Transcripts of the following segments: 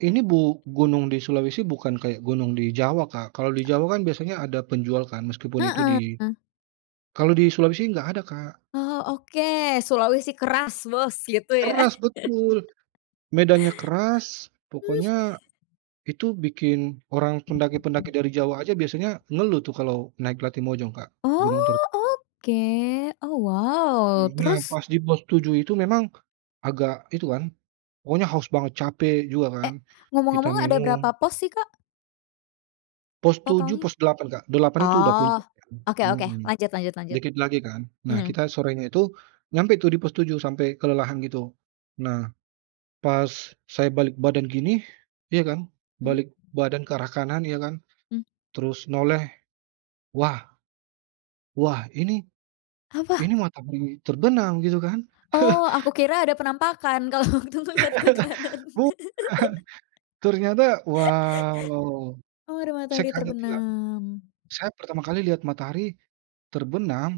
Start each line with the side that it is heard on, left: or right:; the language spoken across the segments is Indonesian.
right: Ini bu gunung di Sulawesi bukan kayak gunung di Jawa, Kak. Kalau di Jawa kan biasanya ada penjual kan, meskipun itu di
left: Heeh.
right: kalau di Sulawesi nggak ada, Kak.
left: Oh oke, Sulawesi keras, bos, gitu ya.
right: Keras, betul. Medannya keras, pokoknya itu bikin orang pendaki-pendaki dari Jawa aja biasanya ngeluh tuh kalau naik Latimojong, Kak, gunung ter
left: Oh oke! Oh wow,
right: Karena
left: terus?
right: pas di pos 7 itu memang agak itu kan, pokoknya haus banget, capek juga
left: E
right: kan, kita
left: ngomong-ngomong ada berapa
right: minum.
left: pos sih, Kak
right: Pos 7,
left: Totalnya?
right: pos 8, Kak. 8 itu udah
left: Oh
right: puncak kan.
left: oke oke,
right: Mhm,
left: lanjut lanjut lanjut.
right: dikit lagi kan. Nah,
left: Eneng.
right: kita sorenya itu nyampe tuh di pos 7, sampai kelelahan gitu. Nah, pas saya balik badan gini, ya kan,
left: Mmm.
right: balik badan ke arah kanan ya kan,
left: Mmm.
right: terus noleh. Wah, wah ini,
left: Apa?
right: ini matahari terbenam gitu kan.
left: Oh, aku kira ada penampakan, kalau waktu ngelihat ke kanan.
right: Bukan. Ternyata wah wah wah.
left: Oh, ada
right: Saya
left: matahari
right: kaget tuh, Kak.
left: terbenam.
right: Saya pertama kali lihat matahari terbenam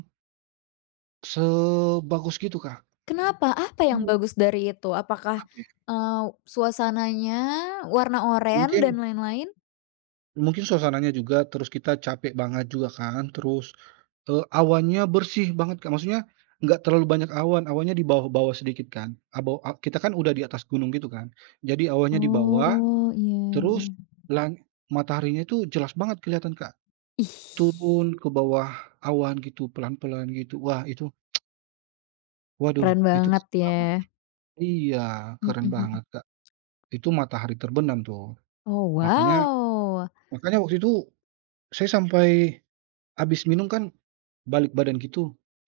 right: sebagus gitu Kak.
left: Kenapa? Apa yang
right: [unintelligible]
left: bagus dari itu? Apakah,
right: Apa ya
left: eee, suasananya warna oren dan
right: mungkin
left: lain-lain?
right: mungkin suasananya juga, terus kita capek banget juga kan. Terus, eee, awannya bersih banget, Kak. Maksudnya nggak terlalu banyak awan, awannya di bawah-bawah sedikit kan. Abe a kita kan udah di atas gunung gitu kan, jadi awannya di bawah.
left: Oh iya.
right: Terus lang mataharinya tuh jelas banget kelihatan, Kak,
left: Ih.
right: turun ke bawah awan gitu, pelan-pelan gitu. Wah itu waduh
left: Keren
right: itu
left: banget
right: [unintelligible]
left: ya.
right: banget. Iya,
left: Mhm
right: keren
left: mhm.
right: banget, Kak, itu matahari terbenam tuh.
left: Oh
right: Makanya
left: wow.
right: makanya waktu itu saya sampai habis minum kan, balik badan gitu.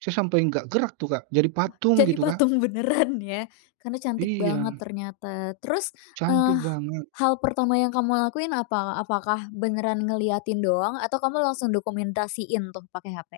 right: Saya sampai nggak gerak tuh, Kak, jadi
left: Wah,
right: patung
left: jadi
right: gitu, Kak.
left: patung beneran ya karena cantik banget
right: Iya.
left: ternyata. Terus, eee,
right: Cantik banget.
left: hal pertama yang kamu lakuin apa? Apakah beneran ngeliatin doang, atau kamu langsung dokumentasiin tuh pake HP?